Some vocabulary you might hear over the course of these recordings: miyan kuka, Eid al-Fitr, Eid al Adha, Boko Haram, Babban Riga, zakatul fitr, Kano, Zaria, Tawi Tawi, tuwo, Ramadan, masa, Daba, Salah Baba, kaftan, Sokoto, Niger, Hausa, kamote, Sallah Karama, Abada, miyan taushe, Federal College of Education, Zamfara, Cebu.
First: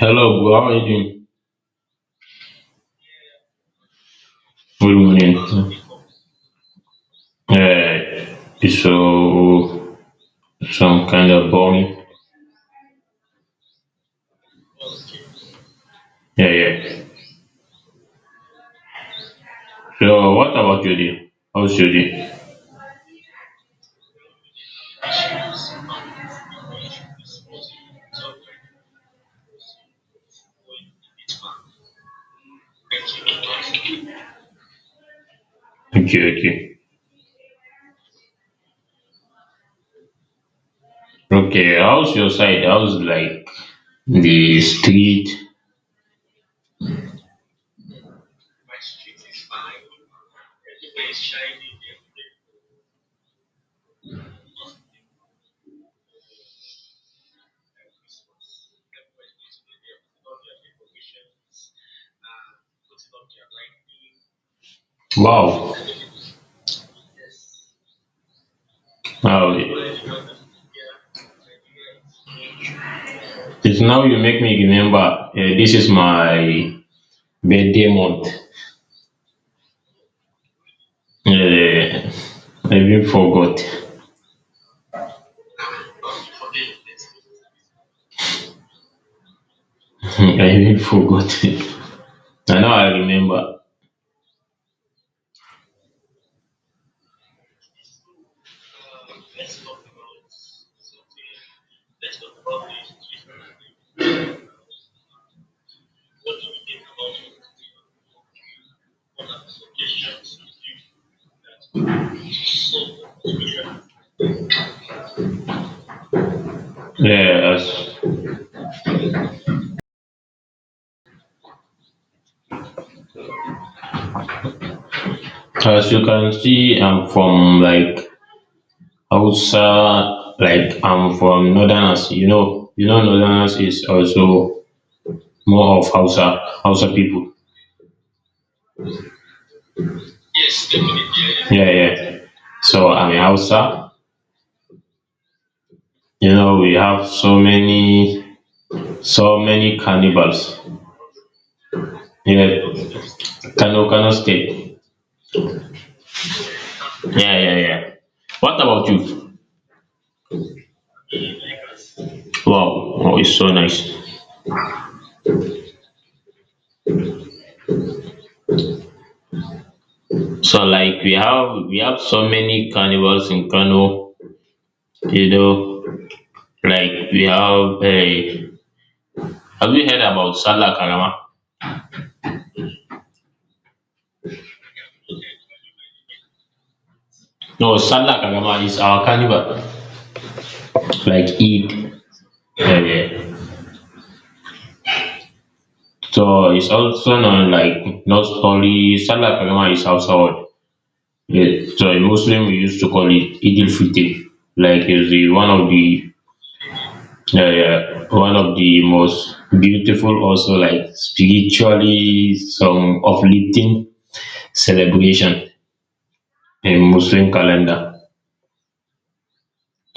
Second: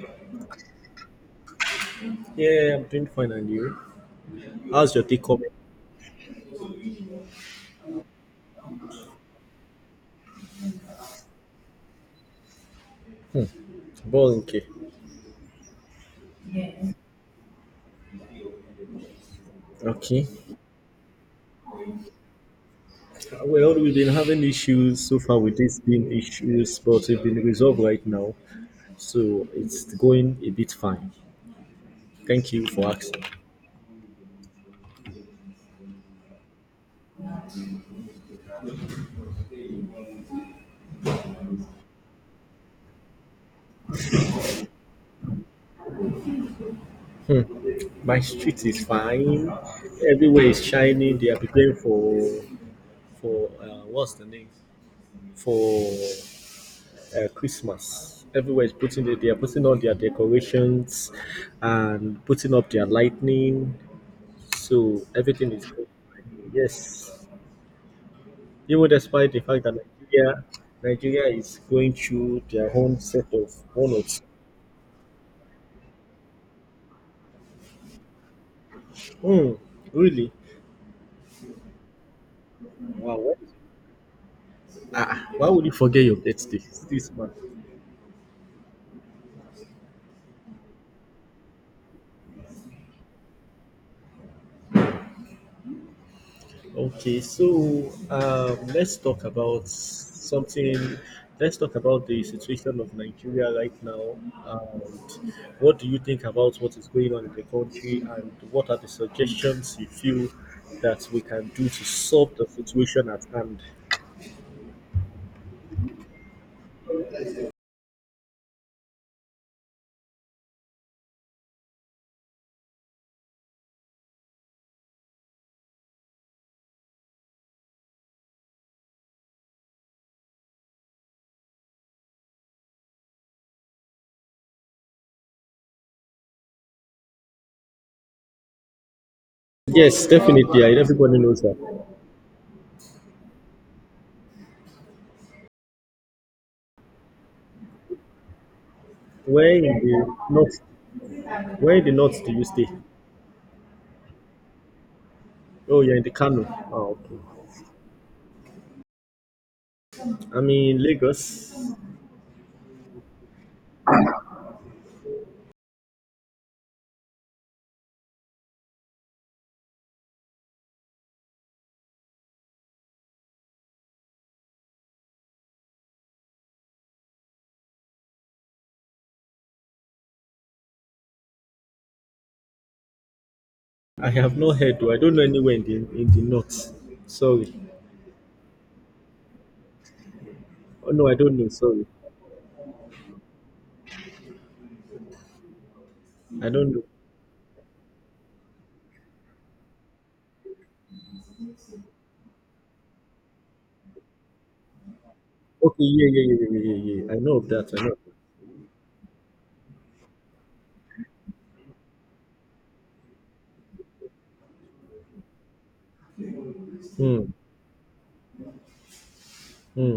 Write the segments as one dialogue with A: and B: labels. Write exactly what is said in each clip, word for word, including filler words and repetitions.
A: Hello, bro. How are you doing?
B: Yeah, yeah, yeah, I'm doing fine, and you? How's
A: Good
B: your day coming?
A: morning. Yeah, so some kind of boring.
B: Ball, okay.
A: Yeah, yeah.
B: Okay.
A: So, what about your day? How's your day?
B: Well, we've been having issues so far with this being issues, but it's been resolved right now, so it's going a bit fine. Thank you for asking.
A: Okay, okay, okay. How's your side? How's like the street?
B: My street is fine. Everywhere is shining. They are preparing for for uh, what's the name for uh, Christmas. Everywhere is putting it. They are putting on their decorations and putting up their lightning. So everything is
A: Wow.
B: good. Yes. Even despite the
A: Wow.
B: fact that Nigeria Nigeria is going through their own set of
A: It's now you
B: bonus.
A: make me remember. Eh, this is my birthday month.
B: Hmm, really?
A: Yeah, I even
B: Wow. Why,
A: forgot.
B: ah, why would you forget your birthday? This man.
A: I even forgot. I know I remember.
B: Okay, so um, let's talk about something. Let's talk about the situation of Nigeria right now. And what do you think about what is going on in the country, and what are the suggestions you feel that we can do to solve the situation at hand?
A: Yeah, as, as you can see, I'm from like Hausa, like I'm from Northerners. You know, you know, Northerners is also more of Hausa, Hausa people.
B: Yes, definitely. I, everybody knows that.
A: Yeah, yeah. So I'm a Hausa. You know, we have so many, so
B: Where in
A: many
B: the
A: cannibals.
B: north? Where in the north do you
A: Yeah,
B: stay?
A: Kano, Kano State.
B: Oh, you're in the Kano. Oh, okay.
A: Yeah, yeah, yeah. What about you?
B: I'm in Lagos.
A: Wow, oh, it's so nice. So like we have we have so many carnivals in Kano. You know, like we have a. Have you heard about Sallah Karama?
B: I have not heard, though. I don't know anywhere in the in the north. Sorry.
A: No, Sallah Karama is our carnival,
B: Oh no, I
A: like
B: don't know. Sorry,
A: Eid. Yeah, yeah.
B: I
A: So it's
B: don't know.
A: also known like not only Sallah Karama is household. Yeah, so in Muslim we used to call it Eid al-Fitr. Like is the one of
B: Okay, yeah,
A: the
B: yeah, yeah, yeah, yeah, yeah, yeah. I know of
A: yeah,
B: that. I know of
A: yeah, one of the most beautiful, also like spiritually some uplifting celebration in
B: that. Hmm.
A: Muslim calendar.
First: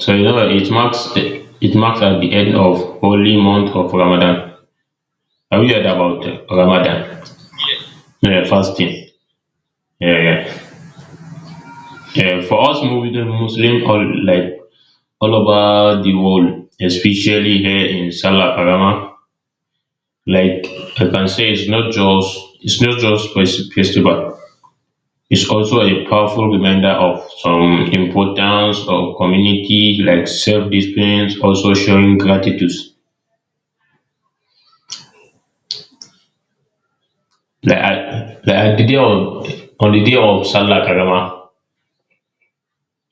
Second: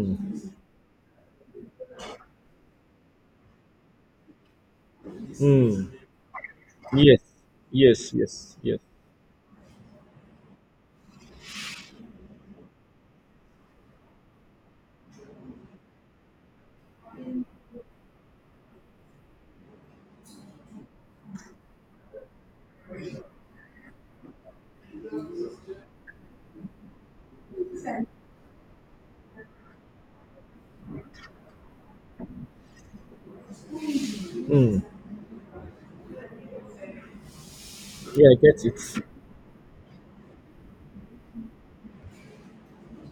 A: So you know it marks it marks at the end of holy month of Ramadan. Have you heard about uh,
B: Hmm. Yes.
A: Ramadan?
B: Yes.
A: No, yeah,
B: Yes. Yes.
A: fasting. Yeah, yeah. Yeah, for us Muslim, Muslim all like all over the world, especially here in Salah Karama, like I can say it's not just it's not just fes- festival. It's also a powerful reminder of some importance of community, like self-discipline, also showing gratitude.
B: Hmm.
A: Like
B: Yeah,
A: I
B: I
A: like
B: get
A: at the day
B: it.
A: of On the day of Sallah Karama.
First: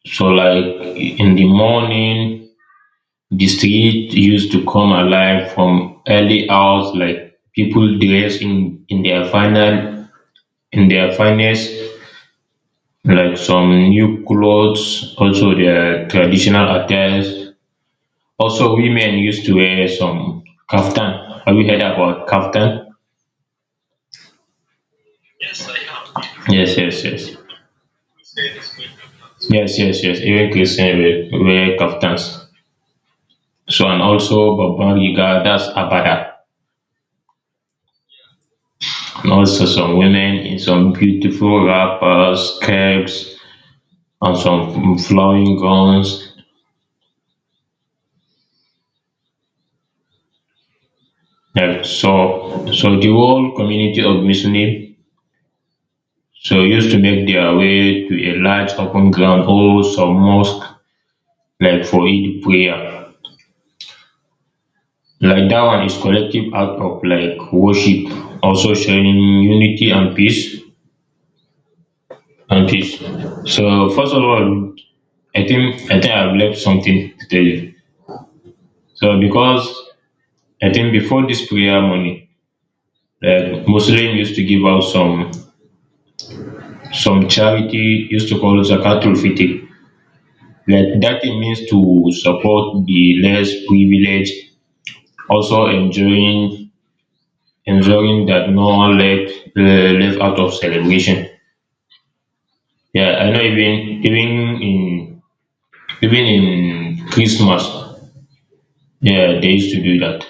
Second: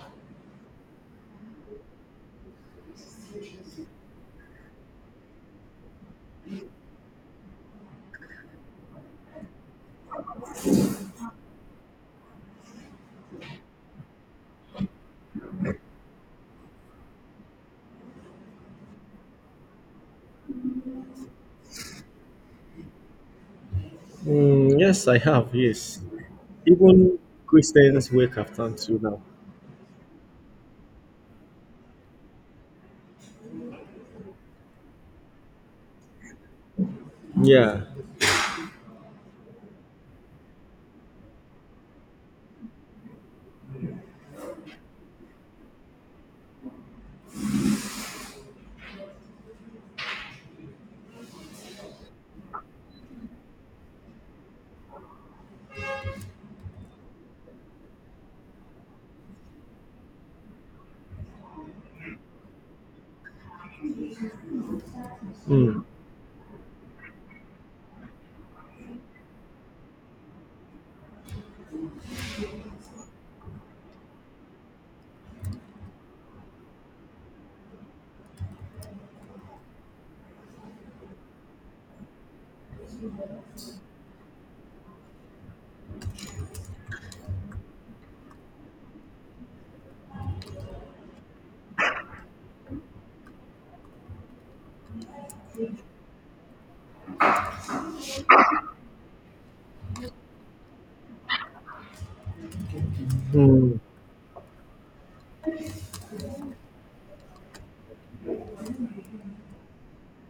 A: So like in the morning, the street used to come alive from early hours, like people dressed in, in their final in their finest, like some new clothes, also their traditional attires. Also women used to wear some kaftan. Have you heard about kaftan?
B: Hmm. Yes, I have. Yes.
A: Yes, yes,
B: Even
A: yes.
B: Christians wear kaftan too now.
A: Yes, yes, yes. Even Christian wear, wear kaftans. So and also Babban Riga, that's Abada.
B: Yeah.
A: And also some women in some beautiful wrappers, skirts, and some flowing gowns. Like so, so the whole community of Muslim so used to make their way to a large open ground or some mosque like for Eid prayer. Like that
B: Hmm.
A: one is collective act of like worship, also sharing unity and peace and peace. So first of all, I think I think I've left something to tell you. So because I think before this prayer money, like Muslim used to give out some some charity used to call zakatul fitr. Like that it means to support the less privileged, also enjoying ensuring that no one left uh, left out of celebration. Yeah, I know
B: Hmm.
A: even even in even in Christmas, yeah, they used to do that.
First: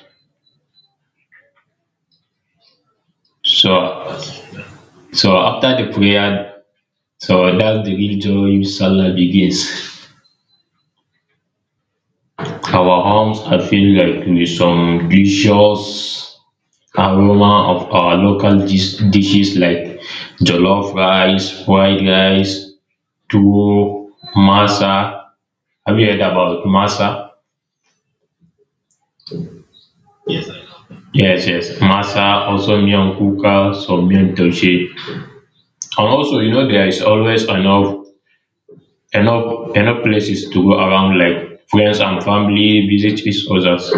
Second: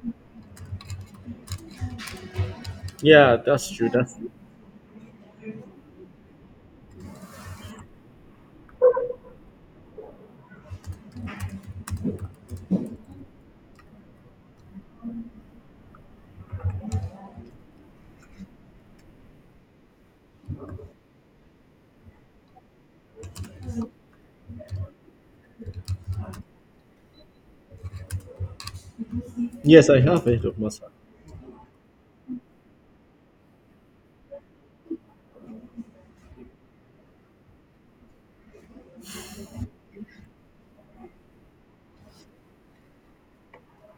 B: Yeah, that's true. That's
A: So
B: true.
A: so after the prayer, so that's the real joy Salah begins. Our homes are filled like with some delicious aroma of our local dis- dishes like jollof rice, fried rice, tuwo, masa. Have you heard about masa?
B: Yes, I have heard of Masa.
A: Yes, yes, masa, also miyan kuka, some miyan taushe. And also, you know, there is always enough, enough, enough places to go around, like friends and family visit each others.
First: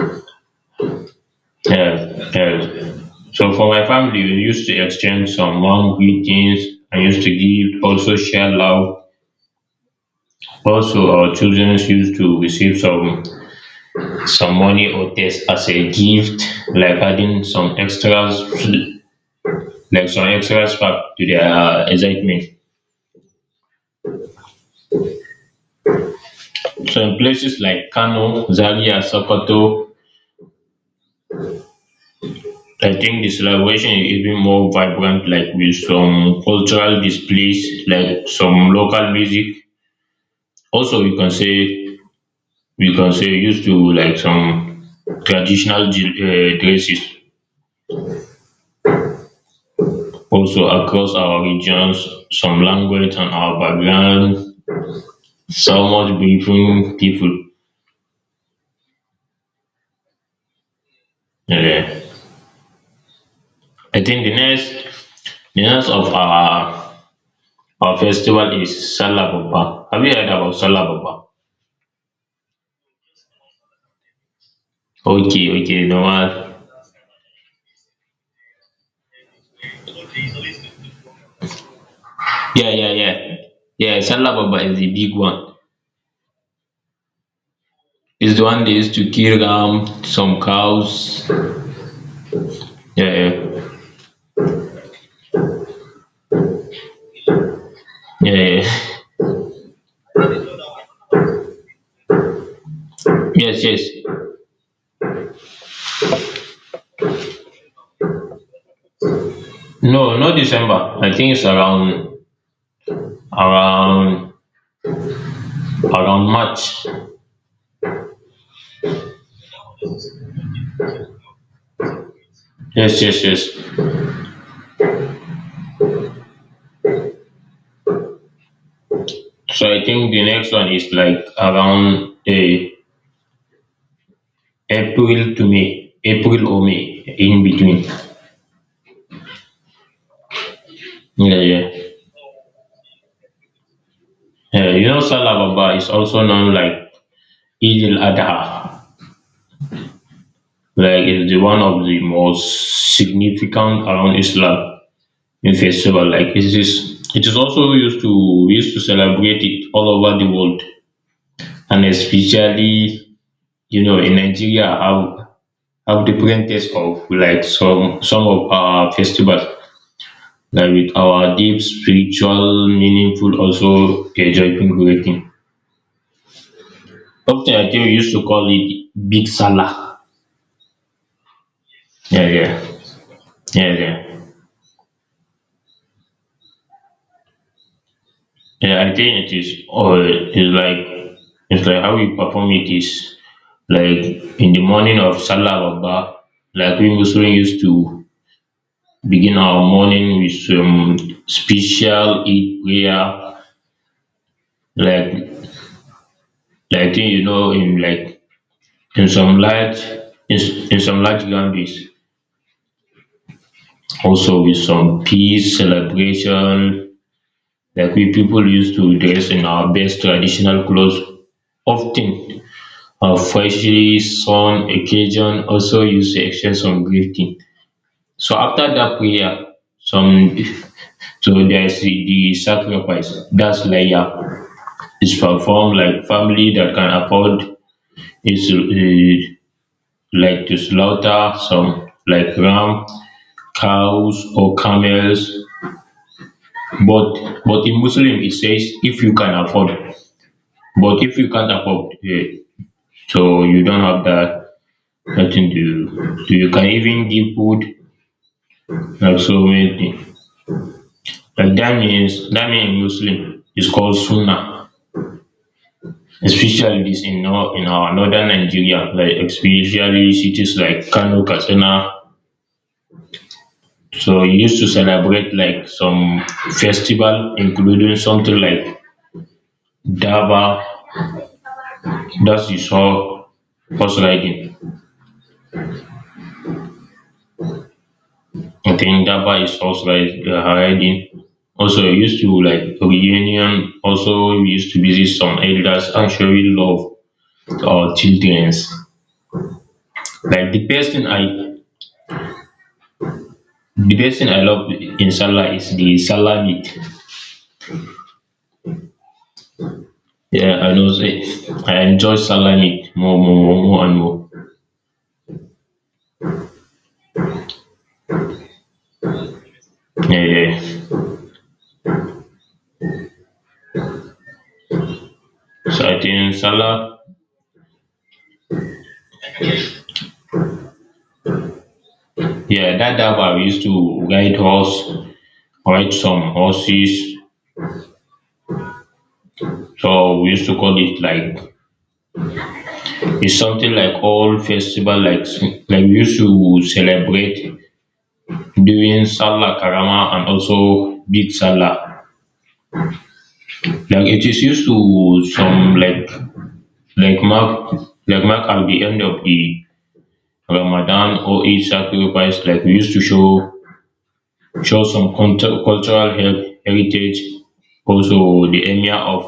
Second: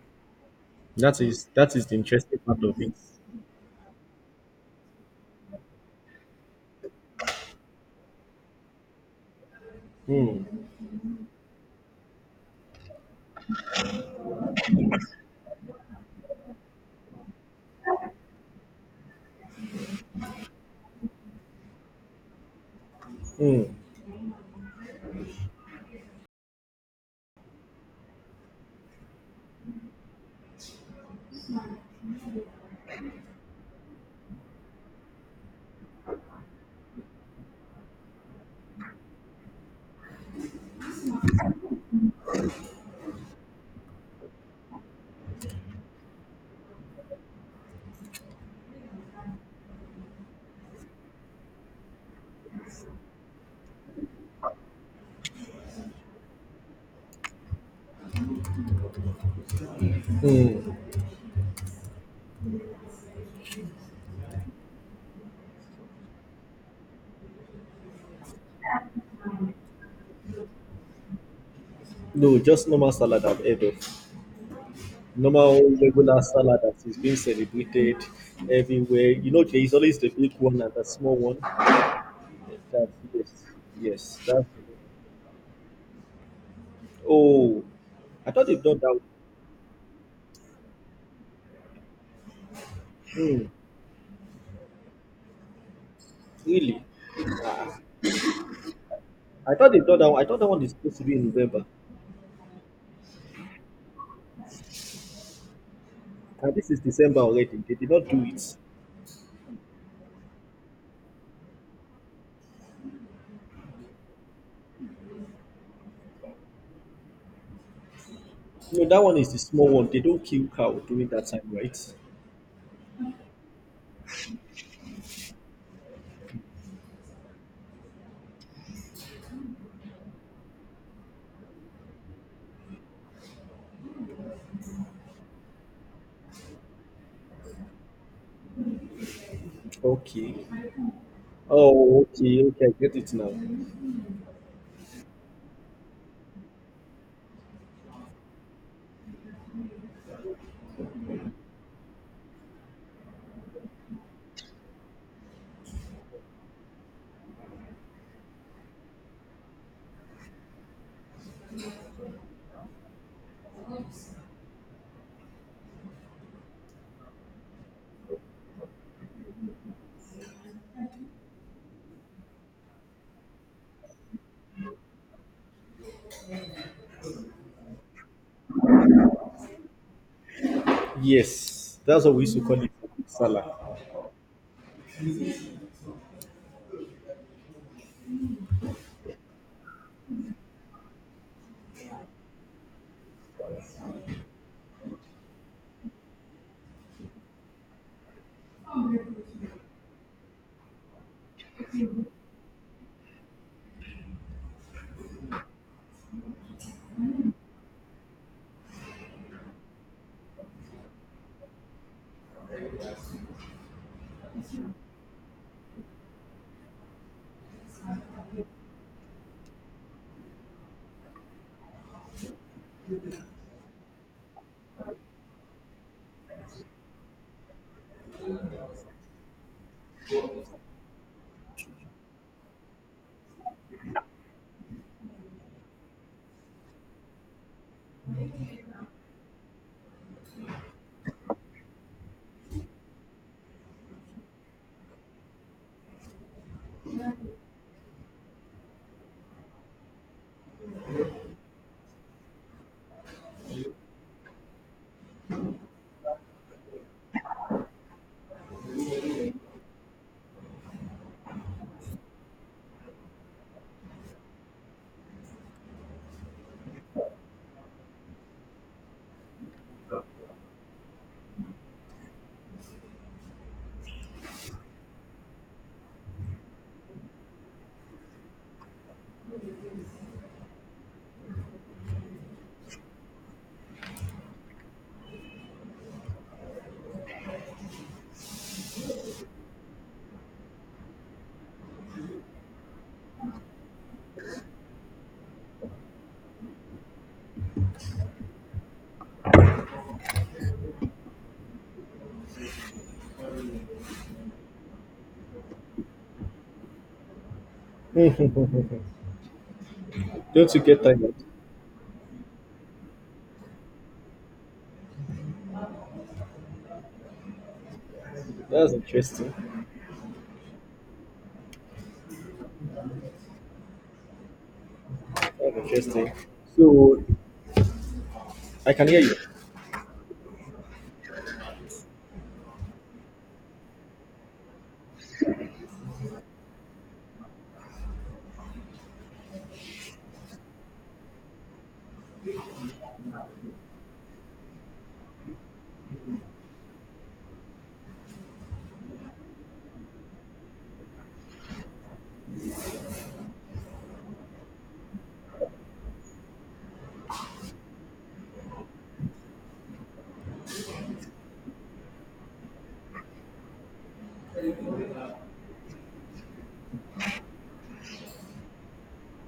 B: That is that is the
A: Yes,
B: interesting part of
A: yes.
B: it.
A: So for my family, we used to exchange some warm greetings and used to give also share love.
B: Hmm.
A: Also, our children used to receive some some money or this as a gift, like adding some extras, like some extras back to their uh, excitement.
B: Hmm.
A: So in places like Kano, Zaria, Sokoto, I think the celebration is even more vibrant, like with some cultural displays, like some local music. Also, you can say we can say used to like some traditional dre- uh, dresses also across our regions, some language and our background, so much different people.
B: Mm.
A: Eh, I think the next the next of our our festival is Salah Baba. Have you heard about Salah Baba?
B: No, just normal salad I've heard of.
A: Okay,
B: Normal,
A: okay, the
B: regular
A: one.
B: salad that is being celebrated everywhere. You know, there is always the big one and the small one.
A: Yeah,
B: That,
A: yeah, yeah.
B: yes,
A: Yeah,
B: yes.
A: Salah
B: That,
A: Baba is the big one.
B: oh, I
A: It's the
B: thought they've
A: one they
B: done
A: used
B: that
A: to kill um some cows. Yeah,
B: one. Mm,
A: yeah,
B: really?
A: yeah, yeah.
B: I thought they've done that one. I thought that one is supposed to be in November.
A: Yes, yes.
B: And this is December already. They did not do it.
A: No, not December. I think it's around around around March.
B: No, that one is the small one. They don't kill cow during that time, right?
A: Yes, yes, yes. So I think the next one is like around uh, April to May, April or May, in between.
B: Okay.
A: Yeah, yeah.
B: Oh, okay, okay, I get it now.
A: Yeah, you know, Salah Baba is also known like Eid al Adha. Like it's the one of the most significant around Islam in festival. Like it is, it is also used to we used to celebrate it all over the world, and especially you know, in Nigeria have have different taste of like some some of our festivals like with our deep spiritual meaningful also a joyful greeting. Often I think we used to call it big salah.
B: Yes, that's what we
A: Yeah,
B: used to
A: yeah,
B: call it, salad.
A: yeah, yeah. Yeah, I think it is or it's like it's like how we perform it is like in the morning of Salah Baba, like we Muslims used to begin our morning with some special Eid prayer like. Like, I think you know in like in some large in, in some large gatherings also with some peace celebration like we people used to dress in our best traditional clothes often uh, freshly some occasion also used to exchange some greeting so after that prayer some so there's the, the sacrifice that's layer is performed like family that can afford is uh, like to slaughter some like ram, cows or camels. But but in Muslim it says if you can afford. But if you can't afford, eh, so you don't have that nothing to do. So, you can even give food like so many things. Like that means that means Muslim is called Sunnah. Especially this in, nor- in our northern Nigeria, like especially cities like Kano, Katsina, so you used to celebrate like some festival, including something like Daba. That is all horse riding. I think Daba is horse ri- uh, riding. Also, we used to like reunion. Also, we used to visit some elders and showing love to our childrens. Like the best thing I, the best thing I love in Salah is the Salah meat.
B: Don't
A: Yeah,
B: you
A: I
B: get
A: know.
B: tired?
A: Say, I enjoy Salah meat more, more, more, more and more.
B: That's interesting.
A: Yeah, yeah.
B: That's
A: So I
B: interesting.
A: think Salah.
B: So I can hear
A: Yeah, that daba we used to ride horse, ride some horses. So we used to call it like it's something like old festival, like like we used to celebrate during Salah Karama and also Big Salah. Like it is used to some like like mark like mark at the end of the Ramadan or each sacrifice. Like we used to show show some cultu- cultural he- heritage, also the emir of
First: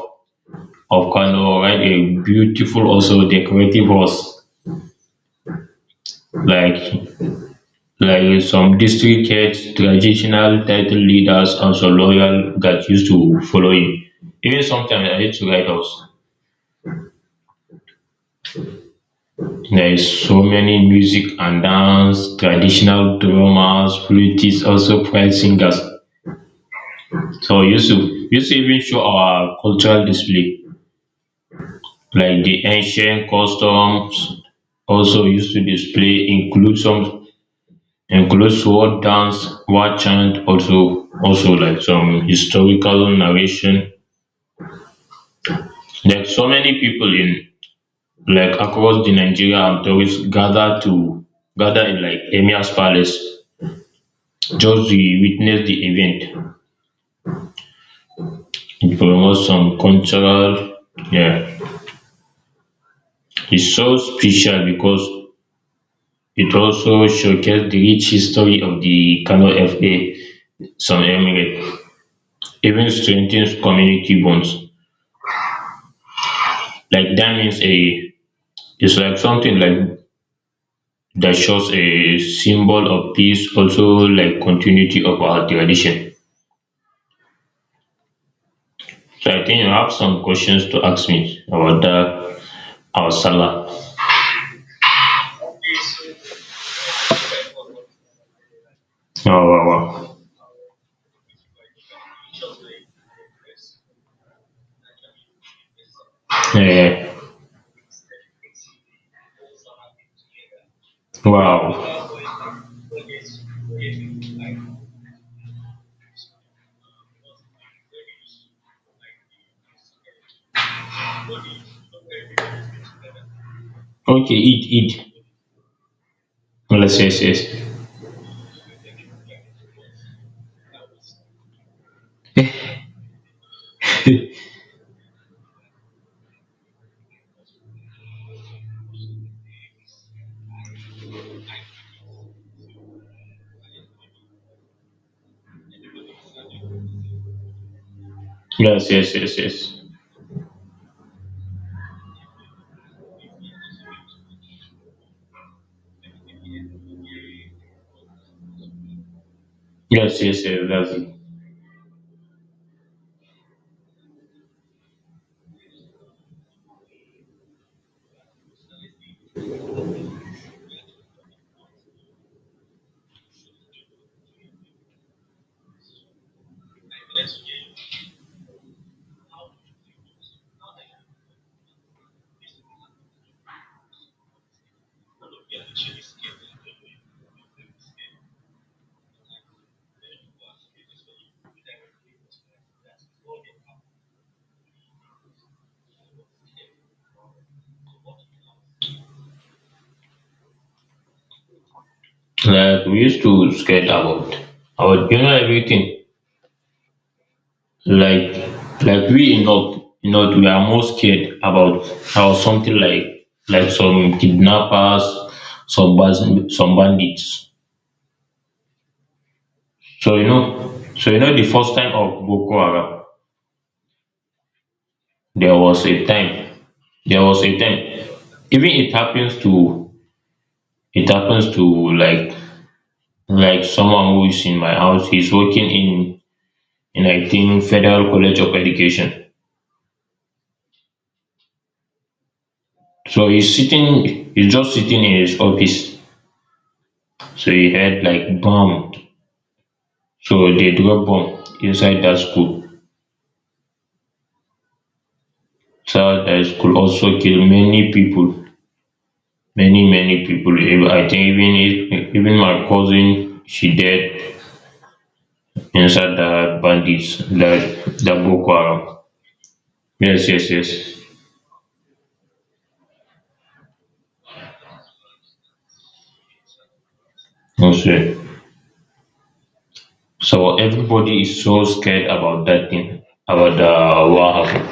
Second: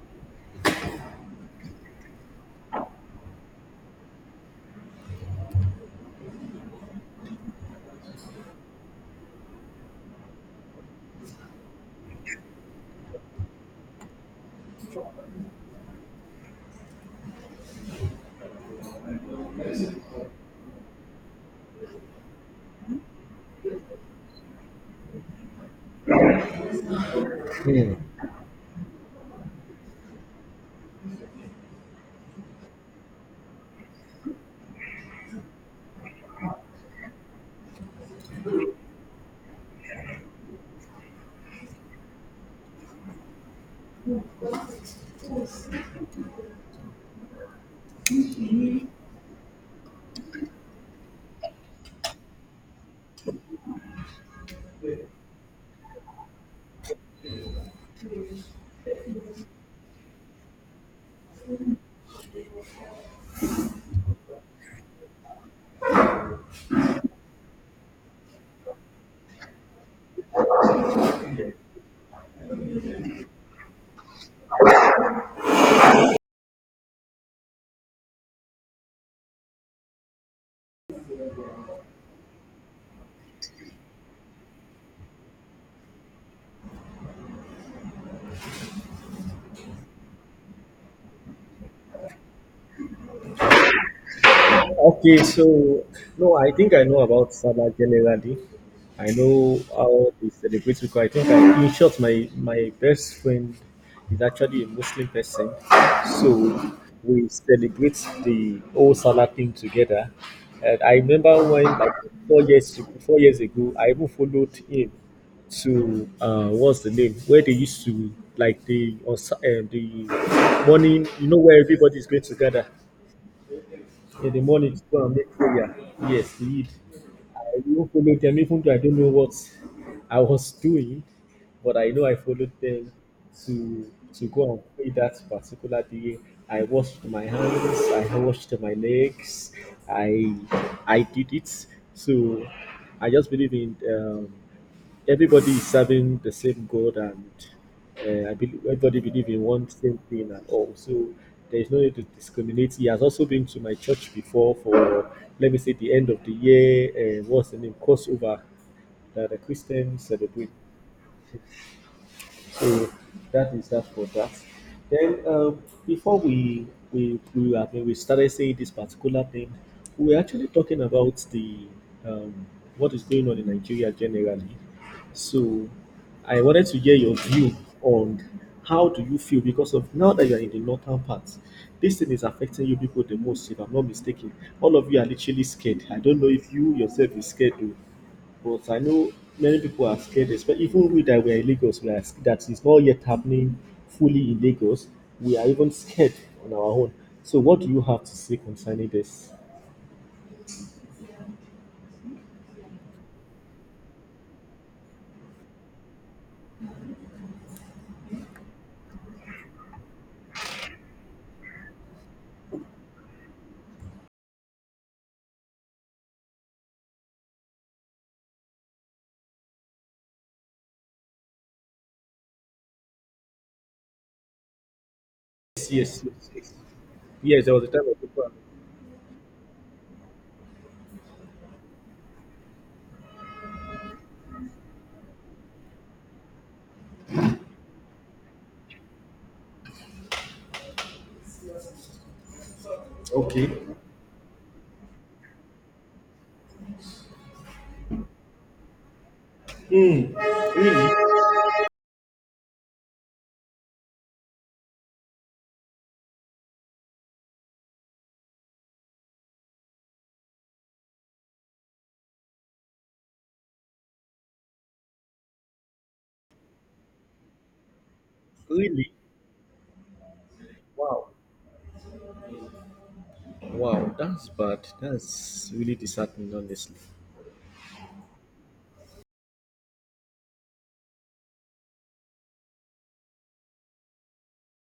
A: of colour while a beautiful also decorative horse like like some district heads, traditional title leaders, and some loyal that used to follow him. Even sometimes I used to ride horse. There is so many music and dance, traditional drummers, flutists, also pride singers. So we used to
B: you.
A: we used to even show our cultural display like the ancient customs also used to display include some includes sword dance, war chant, also also like some historical narration. Like so many people in like across the Nigeria and tourists gather to gather in like Emir's Palace just to witness the event. It promotes some cultural yeah. It's so special because it also showcases the rich history of the Kano F A, some Emirate even strengthens community bonds. Like that means a. It's like something like that shows a symbol of peace, also like continuity of our tradition. So I think you have some questions to ask me about that our Salah.
B: Okay, so no, I think I know about Salah generally. I
A: Oh,
B: know
A: wow,
B: how
A: wow.
B: they celebrate because I think I, in short, my my best friend is actually a Muslim person, so
A: Eh,
B: we celebrate the whole Salah thing together. And I remember
A: wow.
B: when like four years four years ago, I even followed him to uh, what's the name where they used to like the on Sa- uh, the morning, you know, where everybody's going to gather in
A: Okay,
B: the
A: eat,
B: morning to
A: eat.
B: go and make prayer. Yes, lead.
A: Yes, yes,
B: I
A: yes.
B: even followed them, even though I don't know what I was doing, but I know I followed them to to go and pray that particular day. I washed my hands, I washed my legs, I I did it. So I just believe in um, everybody is serving the same God and uh, I believe
A: Yes,
B: everybody
A: yes,
B: believe
A: yes,
B: in one
A: yes.
B: same thing and all. So there is no need to discriminate. He has also been to my church before for let me say the end of the year. Uh, what's the name crossover that the Christians
A: Yes, yes,
B: celebrate.
A: yes, that's it.
B: So that is that for that. Then uh, before we we we, I mean, we started saying this particular thing, we were actually talking about the um, what is going on in Nigeria generally. So I wanted to hear your view on how do you feel because of now that you are in the northern part, this thing is affecting you people the most, if I'm not mistaken. All of you are literally scared. I don't know if you yourself is scared too. But I know many people are scared, especially even we that we are in Lagos, we are, sc- that is not yet happening fully in Lagos. We are even scared on our own. So, what do you have to say concerning this?
A: Like we used to scared about about you know everything. Like like we in North in North we are more scared about how something like like some kidnappers, some bas- some bandits. So you know so you know the first time of Boko Haram, there
B: Yes,
A: was a
B: yes, yes. Yes,
A: time there was
B: yes, there
A: a
B: was a time of
A: time
B: people.
A: even it happens to it happens to like like someone who is in my house he's working in in I think Federal College of Education. So
B: Okay.
A: he's sitting, he's just sitting in his office. So he heard like bomb.
B: Hmm.
A: So they drop
B: Really?
A: bomb inside that school. So that school also killed many people, many many people. Ev- I think even if, even my cousin, she dead inside the bandits, the the Boko
B: Really?
A: Haram. Yes, yes, yes.
B: Wow. Wow, that's bad. That's really disheartening, honestly.
A: Okay. So everybody is so scared about that thing, about the what happened.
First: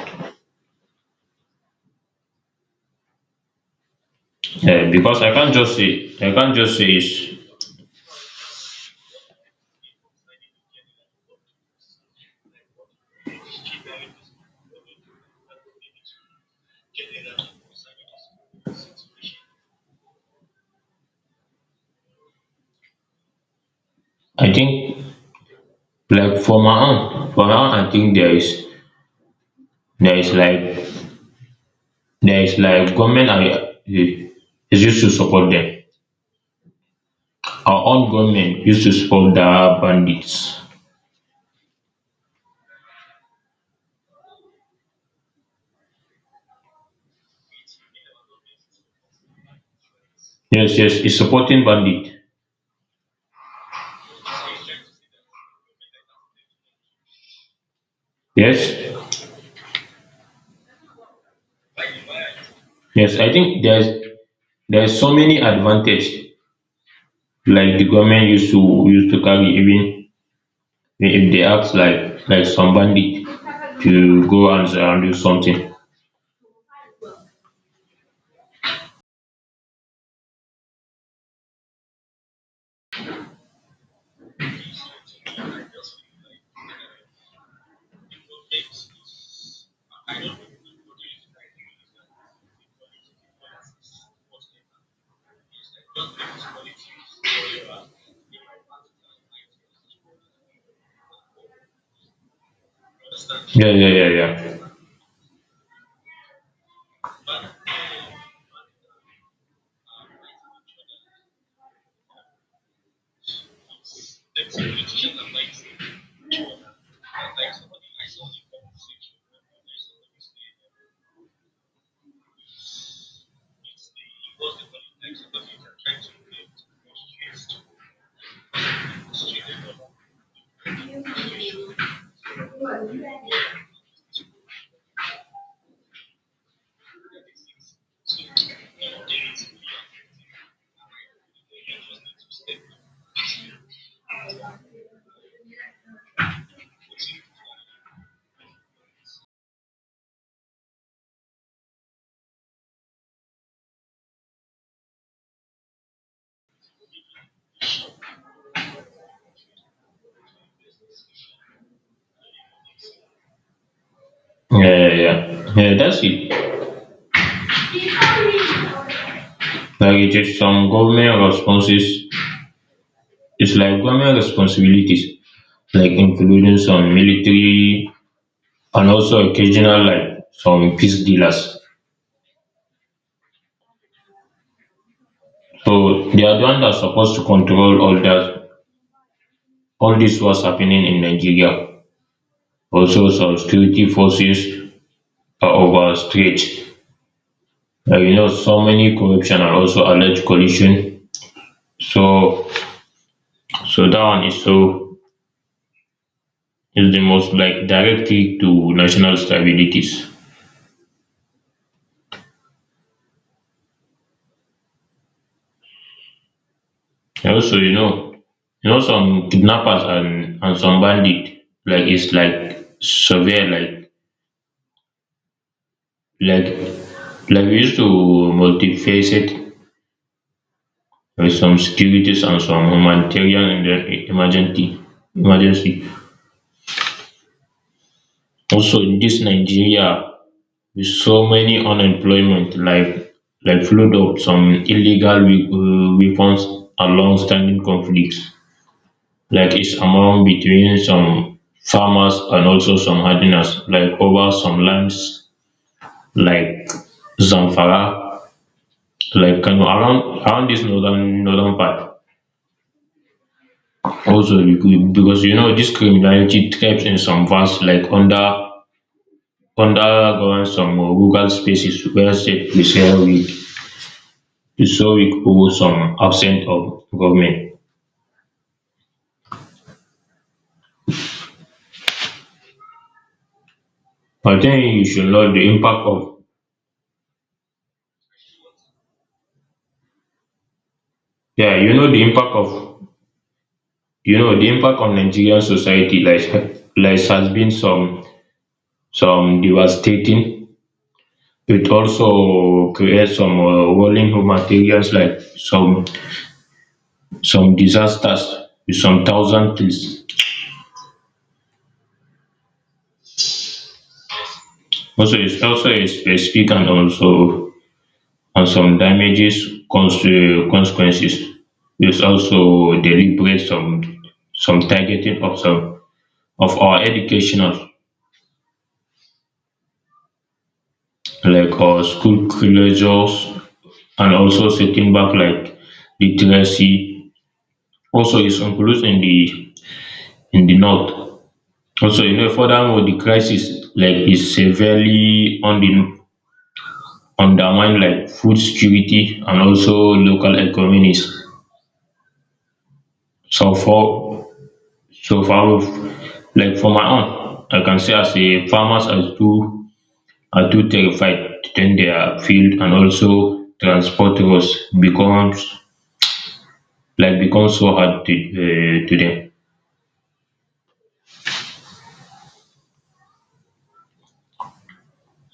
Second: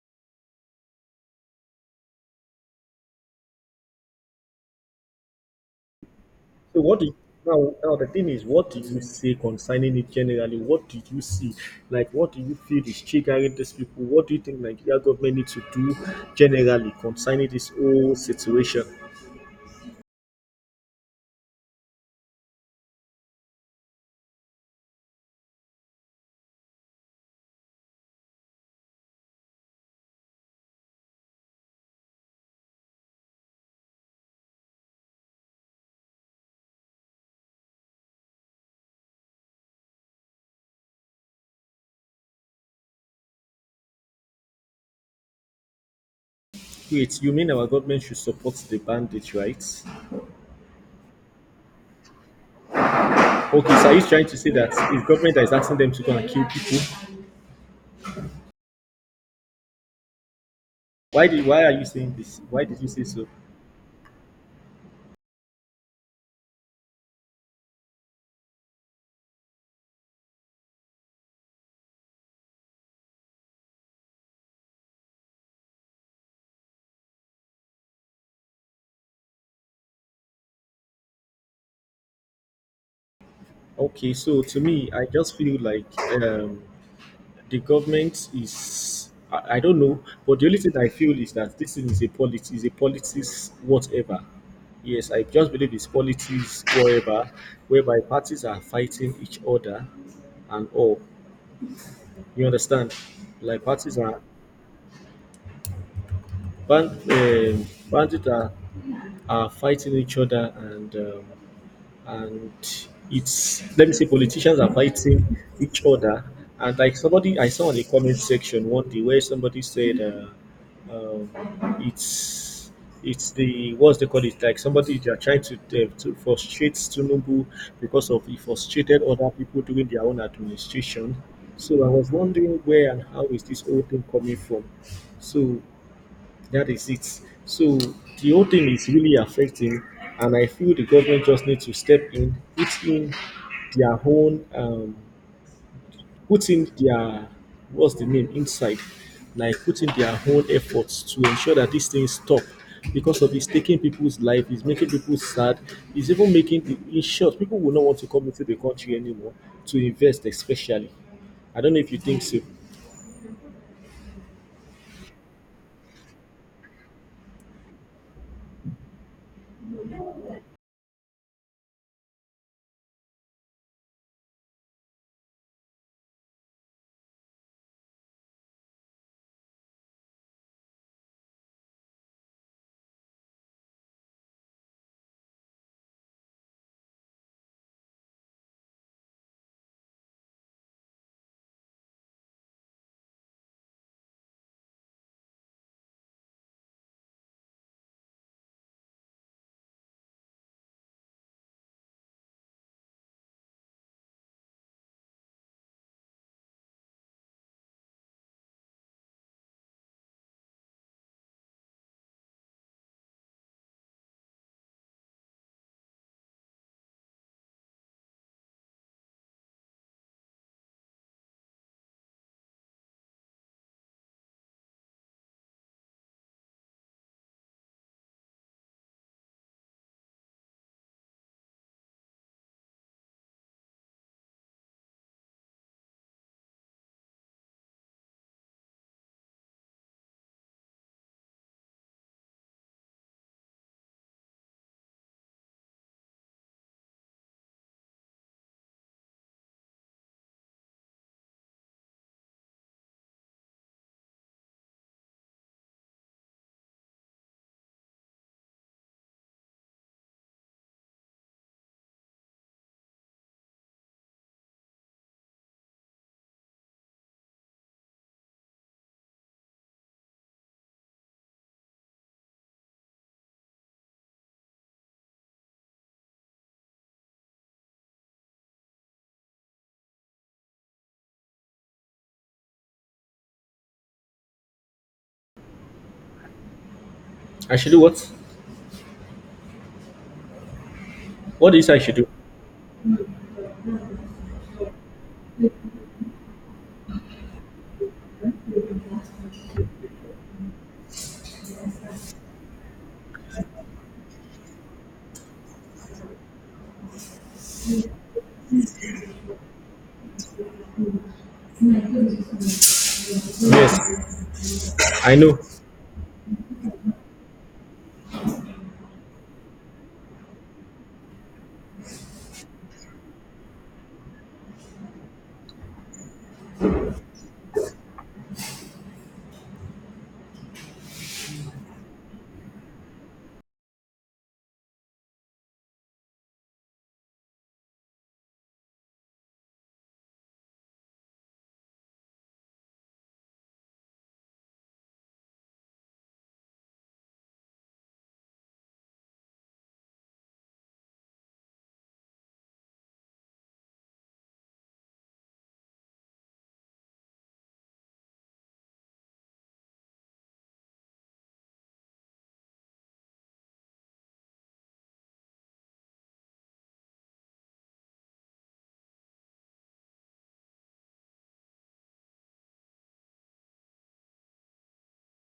A: Yeah, because I can't just say, I can't just
B: So
A: say
B: what do you,
A: it's.
B: now now the thing is what do you say concerning it generally? What do you see? Like what do you feel is triggering these people? What do you think Nigeria government needs to do generally concerning this whole situation?
A: I think like for my own for my own I think there is there is like there is like government are eh, is used to support them. Our own government used to support the bandits.
B: Wait, you mean our government should support the bandits, right?
A: Yes, yes, it's supporting bandit.
B: Okay, so are you trying to say that it's government that is asking them to go and kill people?
A: Yes,
B: Why did why are you saying this? Why did you say
A: yes.
B: so?
A: I think there's there's so many advantage, like the government used to used to carry, even if they act like like some bandit to go and, and do something.
B: Okay, so to me, I just feel like um, the government is I, I don't know, but the only thing I feel is that this thing is a politics is a politics whatever. Yes, I just believe it's politics whatever, whereby parties are fighting each other and all. You understand? Like
A: Yeah, yeah,
B: parties
A: yeah,
B: are
A: yeah,
B: band um, bandits are are fighting each other and um, and it's let me say politicians are fighting each other and like somebody I saw in the comment section one day where somebody said uh, um, it's it's the what's they call it like somebody they are trying to uh, to frustrate Tinubu because of he frustrated other people during their own administration. So I was wondering where and how is this whole thing coming from. So that is it. So the whole thing is really affecting, and I feel the government just needs to step in, put in their own, um, put in their what's the name inside, like put in their own efforts to ensure that these things stop because of it's taking people's life, it's making people sad, it's even making the- in short people will not want to come into the country anymore to invest, especially. I don't know if you think so.
A: yeah, yeah, yeah. Yeah, that's it. Like it's some government responses. It's like government responsibilities, like including some military and also occasional like some peace dealers. So they are the one that's supposed to control all that, all this was happening in Nigeria. Also some security forces are overstretched. Like you know so many corruption and also alleged collusion. So so that one is so is the most like directly to national stabilities. Also you know You know, some kidnappers and, and some bandit, like it's like severe, like like like we used to multifaceted with some securities and some humanitarian and then emergency emergency. Also in this Nigeria with so many unemployment, like like flood of some illegal we- uh, weapons and long-standing conflicts, like it's among between some farmers and also some hardliners, like over some lands like Zamfara, like Kano, around around this northern northern part. Also, becau- because you know this criminality thrives in some vast, like under underground some rural spaces where state is so weak, so weak or some absent of government. I think you should know the impact of.
B: I should do what?
A: Yeah,
B: What is
A: you
B: I
A: know
B: should
A: the
B: do?
A: impact of. You know the impact on Nigerian society, like like has been some some devastating. It also creates some uh, rolling materials like some some disasters with some thousand trees.
B: Yes, I
A: Also,
B: know.
A: it's also a specific and also and some damages cons- uh, consequences. It's also deliberate some some targeting of some of our educational, like our school closures and also setting back like literacy. Also, it's included in the in the north. Also, you know, furthermore, the crisis like is severely under undermined like food security and also local economies. So for so far, like for my own, I can say as a farmers are too are too terrified to tend their field, and also transport roads becomes like becomes so hard to, uh, to them.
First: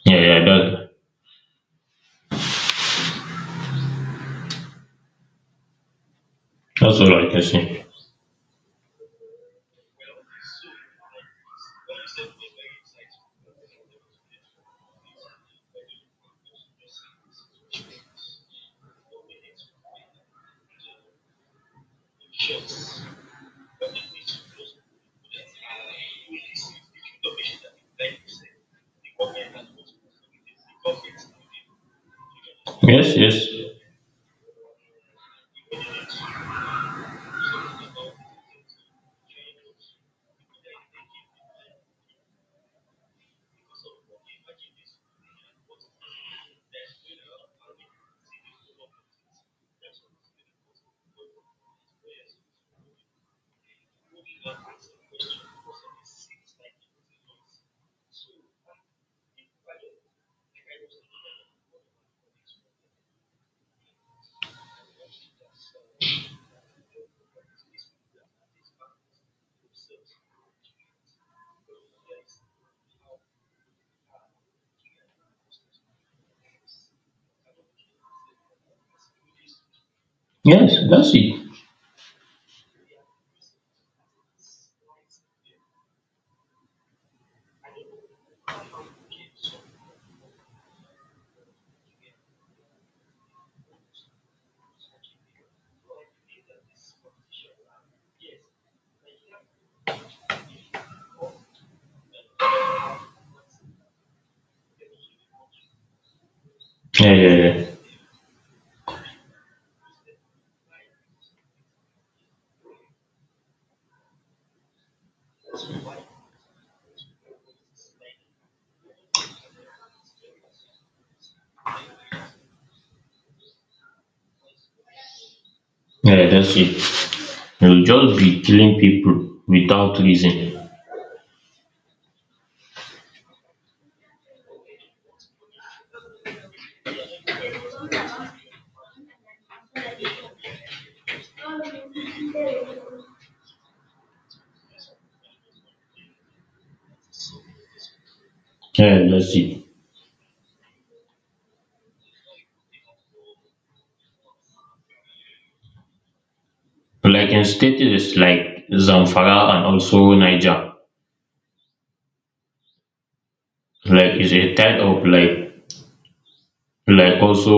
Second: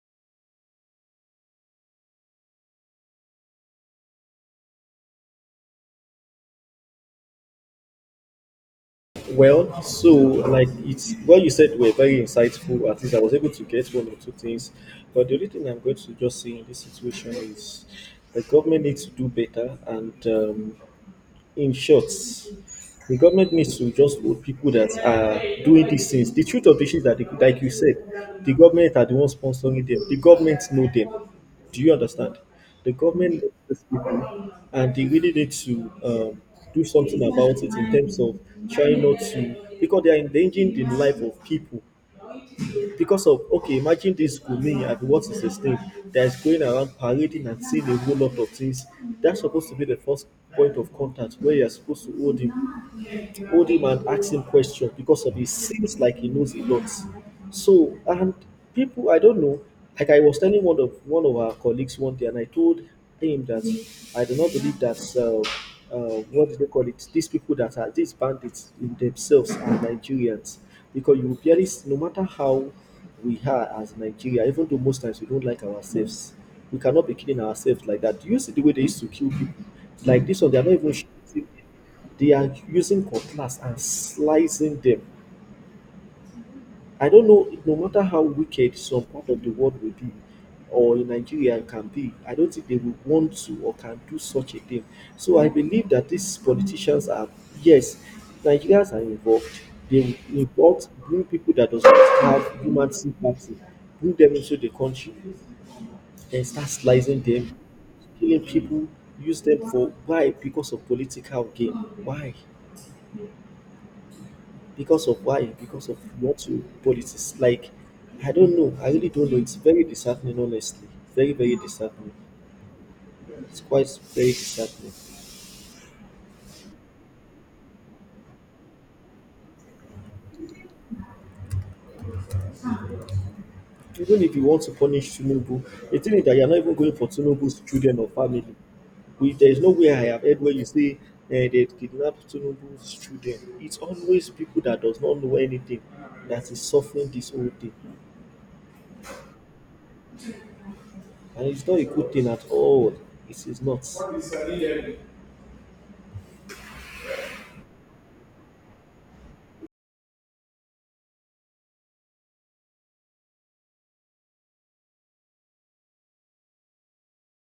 A: Yeah, yeah, that, that's all I can say.
B: Well, so like it's what you said were very insightful. At least I was able to get one or two things. But the only thing I'm going to just say in this situation is the government needs to do better and um, in short, the government needs to just hold people that are doing these things. The truth of the issue is that, the, like you said, the government are the ones sponsoring them. The government know them. Do you understand? The
A: Yes,
B: government
A: yes,
B: knows these people, and they really need to um, do something about it in terms of trying not to, because they are endangering the life of people because of okay imagine this Gumi and what is his name that is going around parading and seeing a whole lot of things that's supposed to be the first point of contact where you're supposed to hold him hold him and ask him questions because of he seems like he knows a lot. So and people I don't know, like I was telling one of one of our colleagues one day, and I told him that I do not believe that uh, uh, what do they call it? These people that are these bandits in themselves are Nigerians because you will barely s- no matter how we are as Nigeria, even though most times we don't like ourselves, we cannot be killing ourselves like that. Do you see the way they used to kill people? Like this one, they are not
A: yes,
B: even
A: that's it.
B: shooting. They are using cutlass and slicing them. I don't know, no matter how wicked some part of the world will be or in Nigeria can be, I don't think they will want to or can do such a thing. So I believe that these politicians are, yes, Nigerians are involved. They involved bring people that does not have human sympathy, bring them into the country and start
A: Yeah,
B: slicing them,
A: yeah,
B: killing people, use them for why? Because of political gain. Why? Because of why? Because of what you politics. Like, I don't know. I really don't know. It's very disheartening, honestly. Very, very disheartening. It's quite very disheartening.
A: yeah, yeah, that's it. You'll just be killing people without reason.
B: Even if you want to punish Tinubu, the thing is that you're not even going for Tinubu's children or family. We, there is no way I have heard where you say eh, they kidnapped Tinubu's children. It's always people that does not know anything that is suffering this whole thing.
A: Yeah, that's it.
B: And it's not a good thing at all. It is not.
A: Like in states like Zamfara and also Niger, like is a type of like like also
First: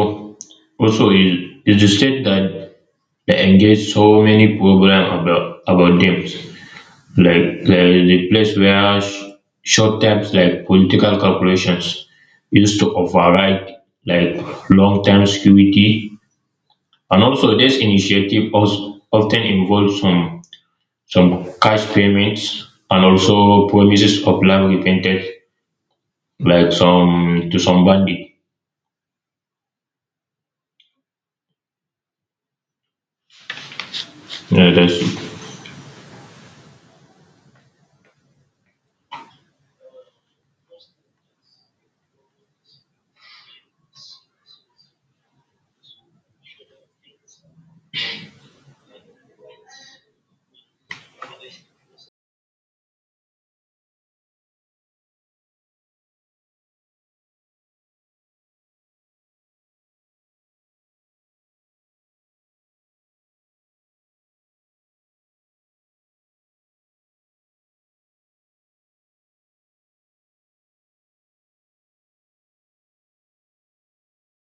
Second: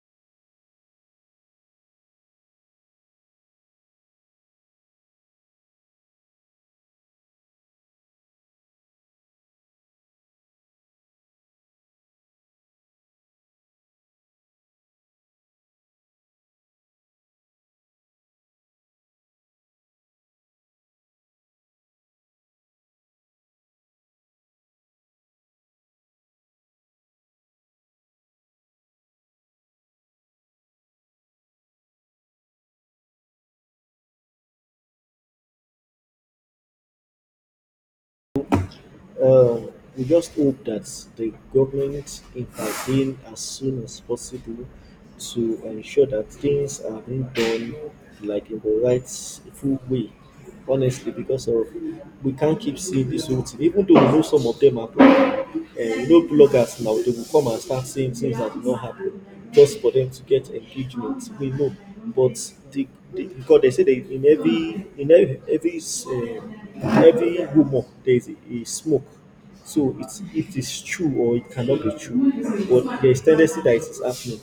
A: also is is the state that they engage so many problem about about them. Like there is a place where sh- short terms like political calculations used to override like long term security, and also this initiative also often involves some some cash payments, and also promises of love repented, like some to some bandit. Yeah, that's
B: Uh, we just hope that the government intervene as soon as possible to ensure that things are being done like in the right, full way. Honestly, because of we can't keep seeing this whole thing, even though we know some of them happen. Uh, you know, bloggers now they will come and start saying things that did not happen just for them to get engagement. We know, but the they, because they say that in every in every every um, every rumor there is a, a smoke. So it's it is true or it cannot be true, but there is tendency that it is happening.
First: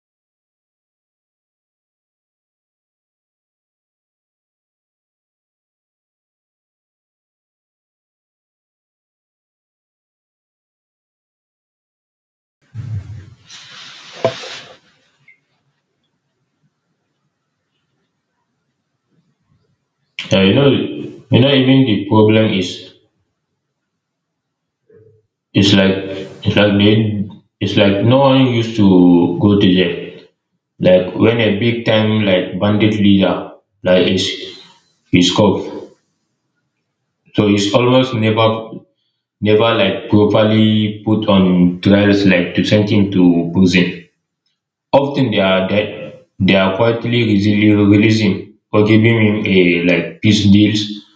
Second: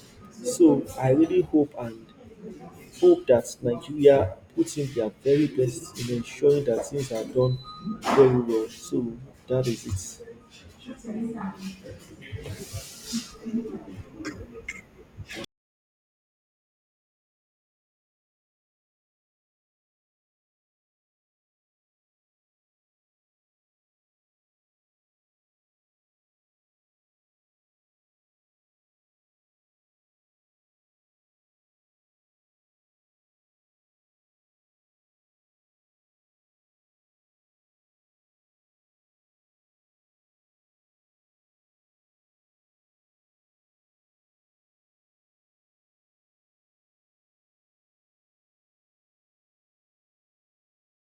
B: So I really hope and hope that Nigeria puts in their very best in ensuring that things are done very well. So that is it.
A: yeah, you know, you know, even the problem is it's like it's like they it's like no one used to go to jail. Like when a big time like bandit leader like is is caught, so it's almost never never like properly put on trials like to send him to prison. Often they are that they are quietly resi- releasing or giving him a like peace deals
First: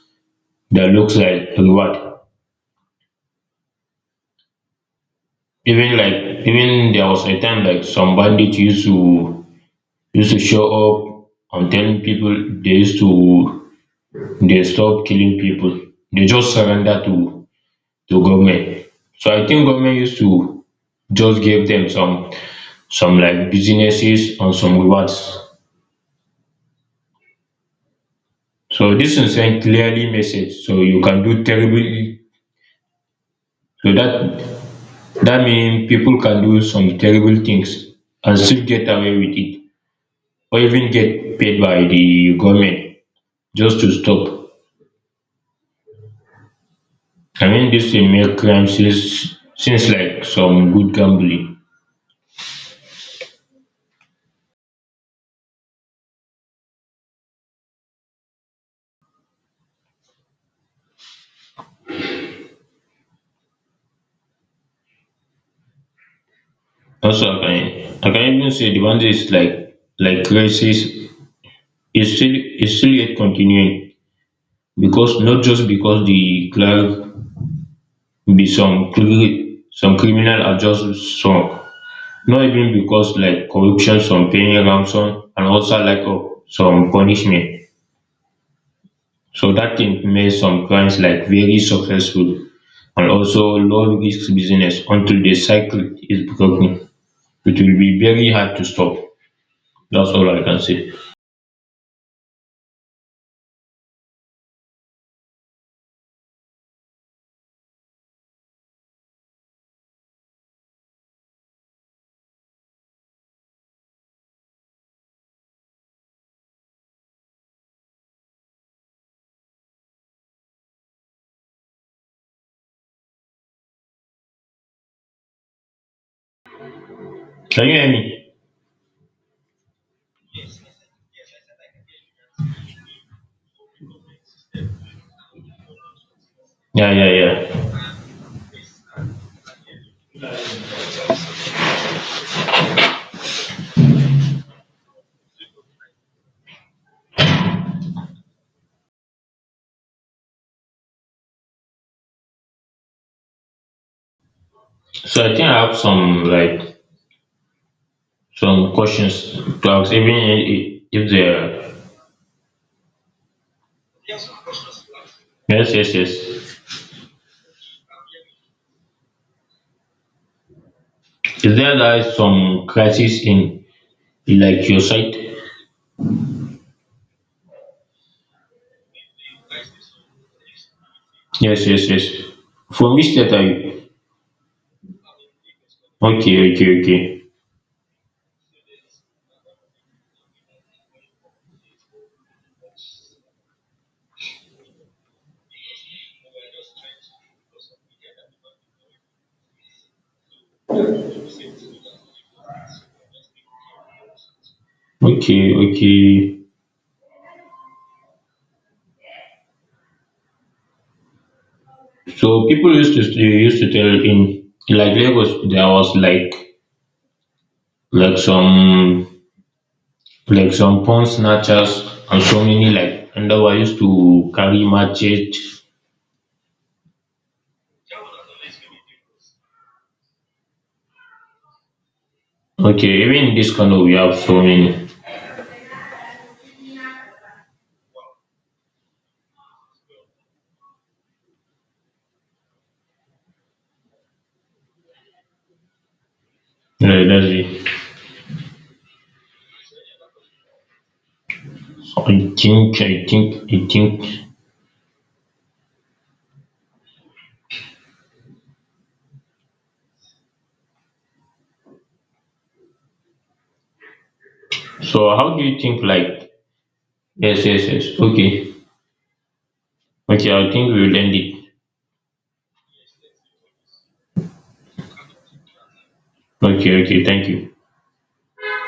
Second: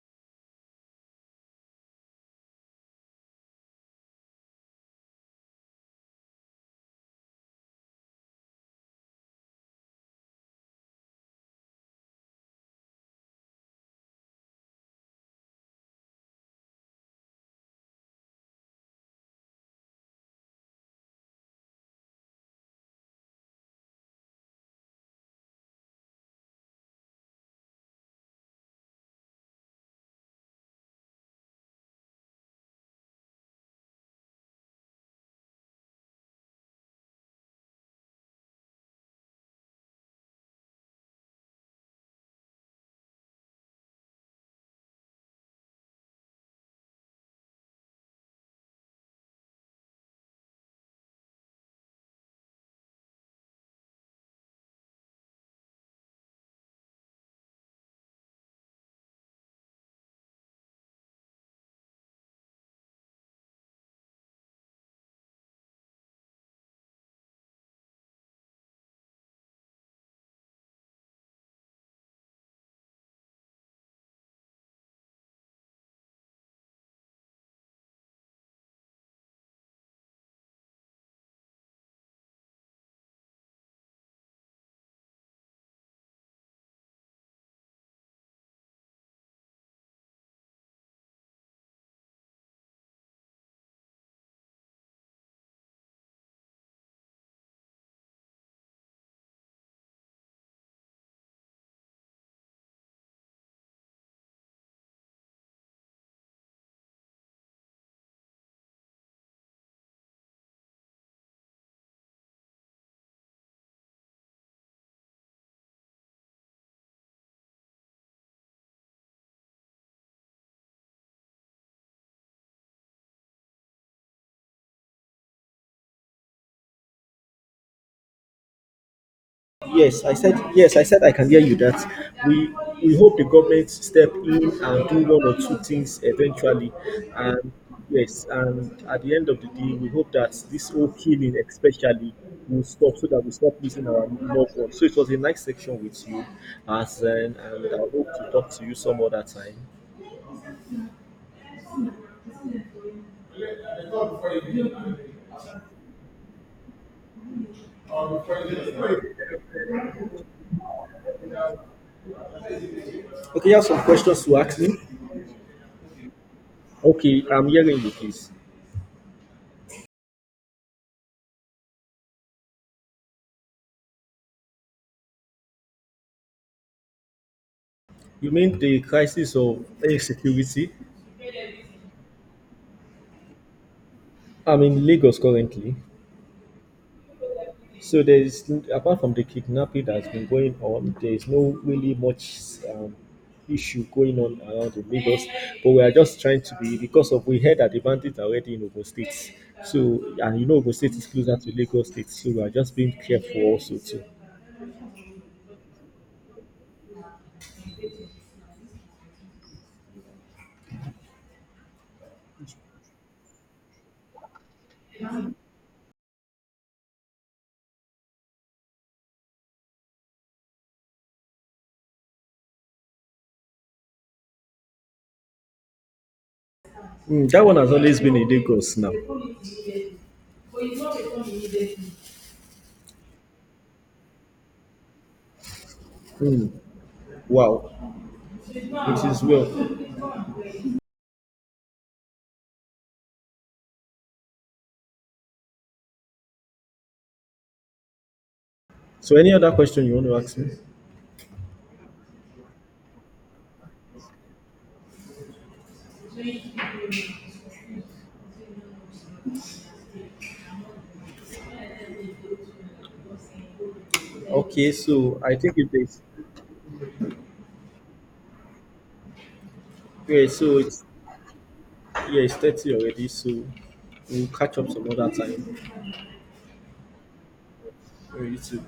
A: that looks like reward. Even like even there was a time like some bandits used to used to show up and telling people they used to they stop killing people. They just surrender to to government. So I think government used to just give them some some like businesses and some rewards. So this is a clearly message. So you can do terrible. So that that means people can do some terrible things and still get away with it, or even get paid by the government just to stop. I mean, this will make crime seems, seems like some good gambling. Also, I can, I can even say the one that is like like crisis is still is still yet continuing because not just because the clerk be some cri- some criminal are just some. Not even because like corruption some paying ransom and also like of some punishment, so that thing make some crimes like very successful and also low risk business until the cycle is broken, it will be very hard to stop. That's all I can say. Can you hear me?
B: Yes, I said yes. I said I can hear you. That we we hope the government step in and do one or two things eventually,
A: Yeah, yeah,
B: and
A: yeah.
B: yes, and at the end of the day, we hope that this whole killing, especially, will stop so that we stop losing our loved ones. So it was a nice section with you, as and, and I hope to talk to you some other time.
A: So I think I have some like some questions to ask even i- i- if there.
B: Okay, you have some questions to ask me.
A: Yes, yes, yes.
B: Okay, I'm hearing you, please.
A: Is there like some crisis in like your site?
B: You mean the crisis of insecurity?
A: Yes, yes, yes. From which state are you?
B: I'm in Lagos currently.
A: Okay, okay, okay.
B: So there is apart from the kidnapping that's been going on, there is no really much um, issue going on around the Lagos. But we are just trying to be because of we heard that the bandits are already in Ogun State. So and you know Ogun State is closer to Lagos State, so we are just being careful also too.
A: Okay, okay, so people used to they used to tell in like Lagos there was like like some like some pawn snatchers and so many like and they were used to carry machete.
B: Mm, that one has always been in Lagos now.
A: Okay, even in this Kano we have so many.
B: Mm, wow, it is well.
A: Yeah, that's it.
B: So any other question you want to ask me?
A: I think i think i think.
B: Okay,
A: So
B: so
A: how
B: I
A: do
B: think
A: you
B: it
A: think
B: is.
A: like. Yes, yes, yes. Okay,
B: Yeah,
A: okay, I
B: so
A: think we
B: it's
A: will end it.
B: yeah, it's thirty already. So we'll catch up some other time.
A: Okay, okay, thank you.
B: 对于此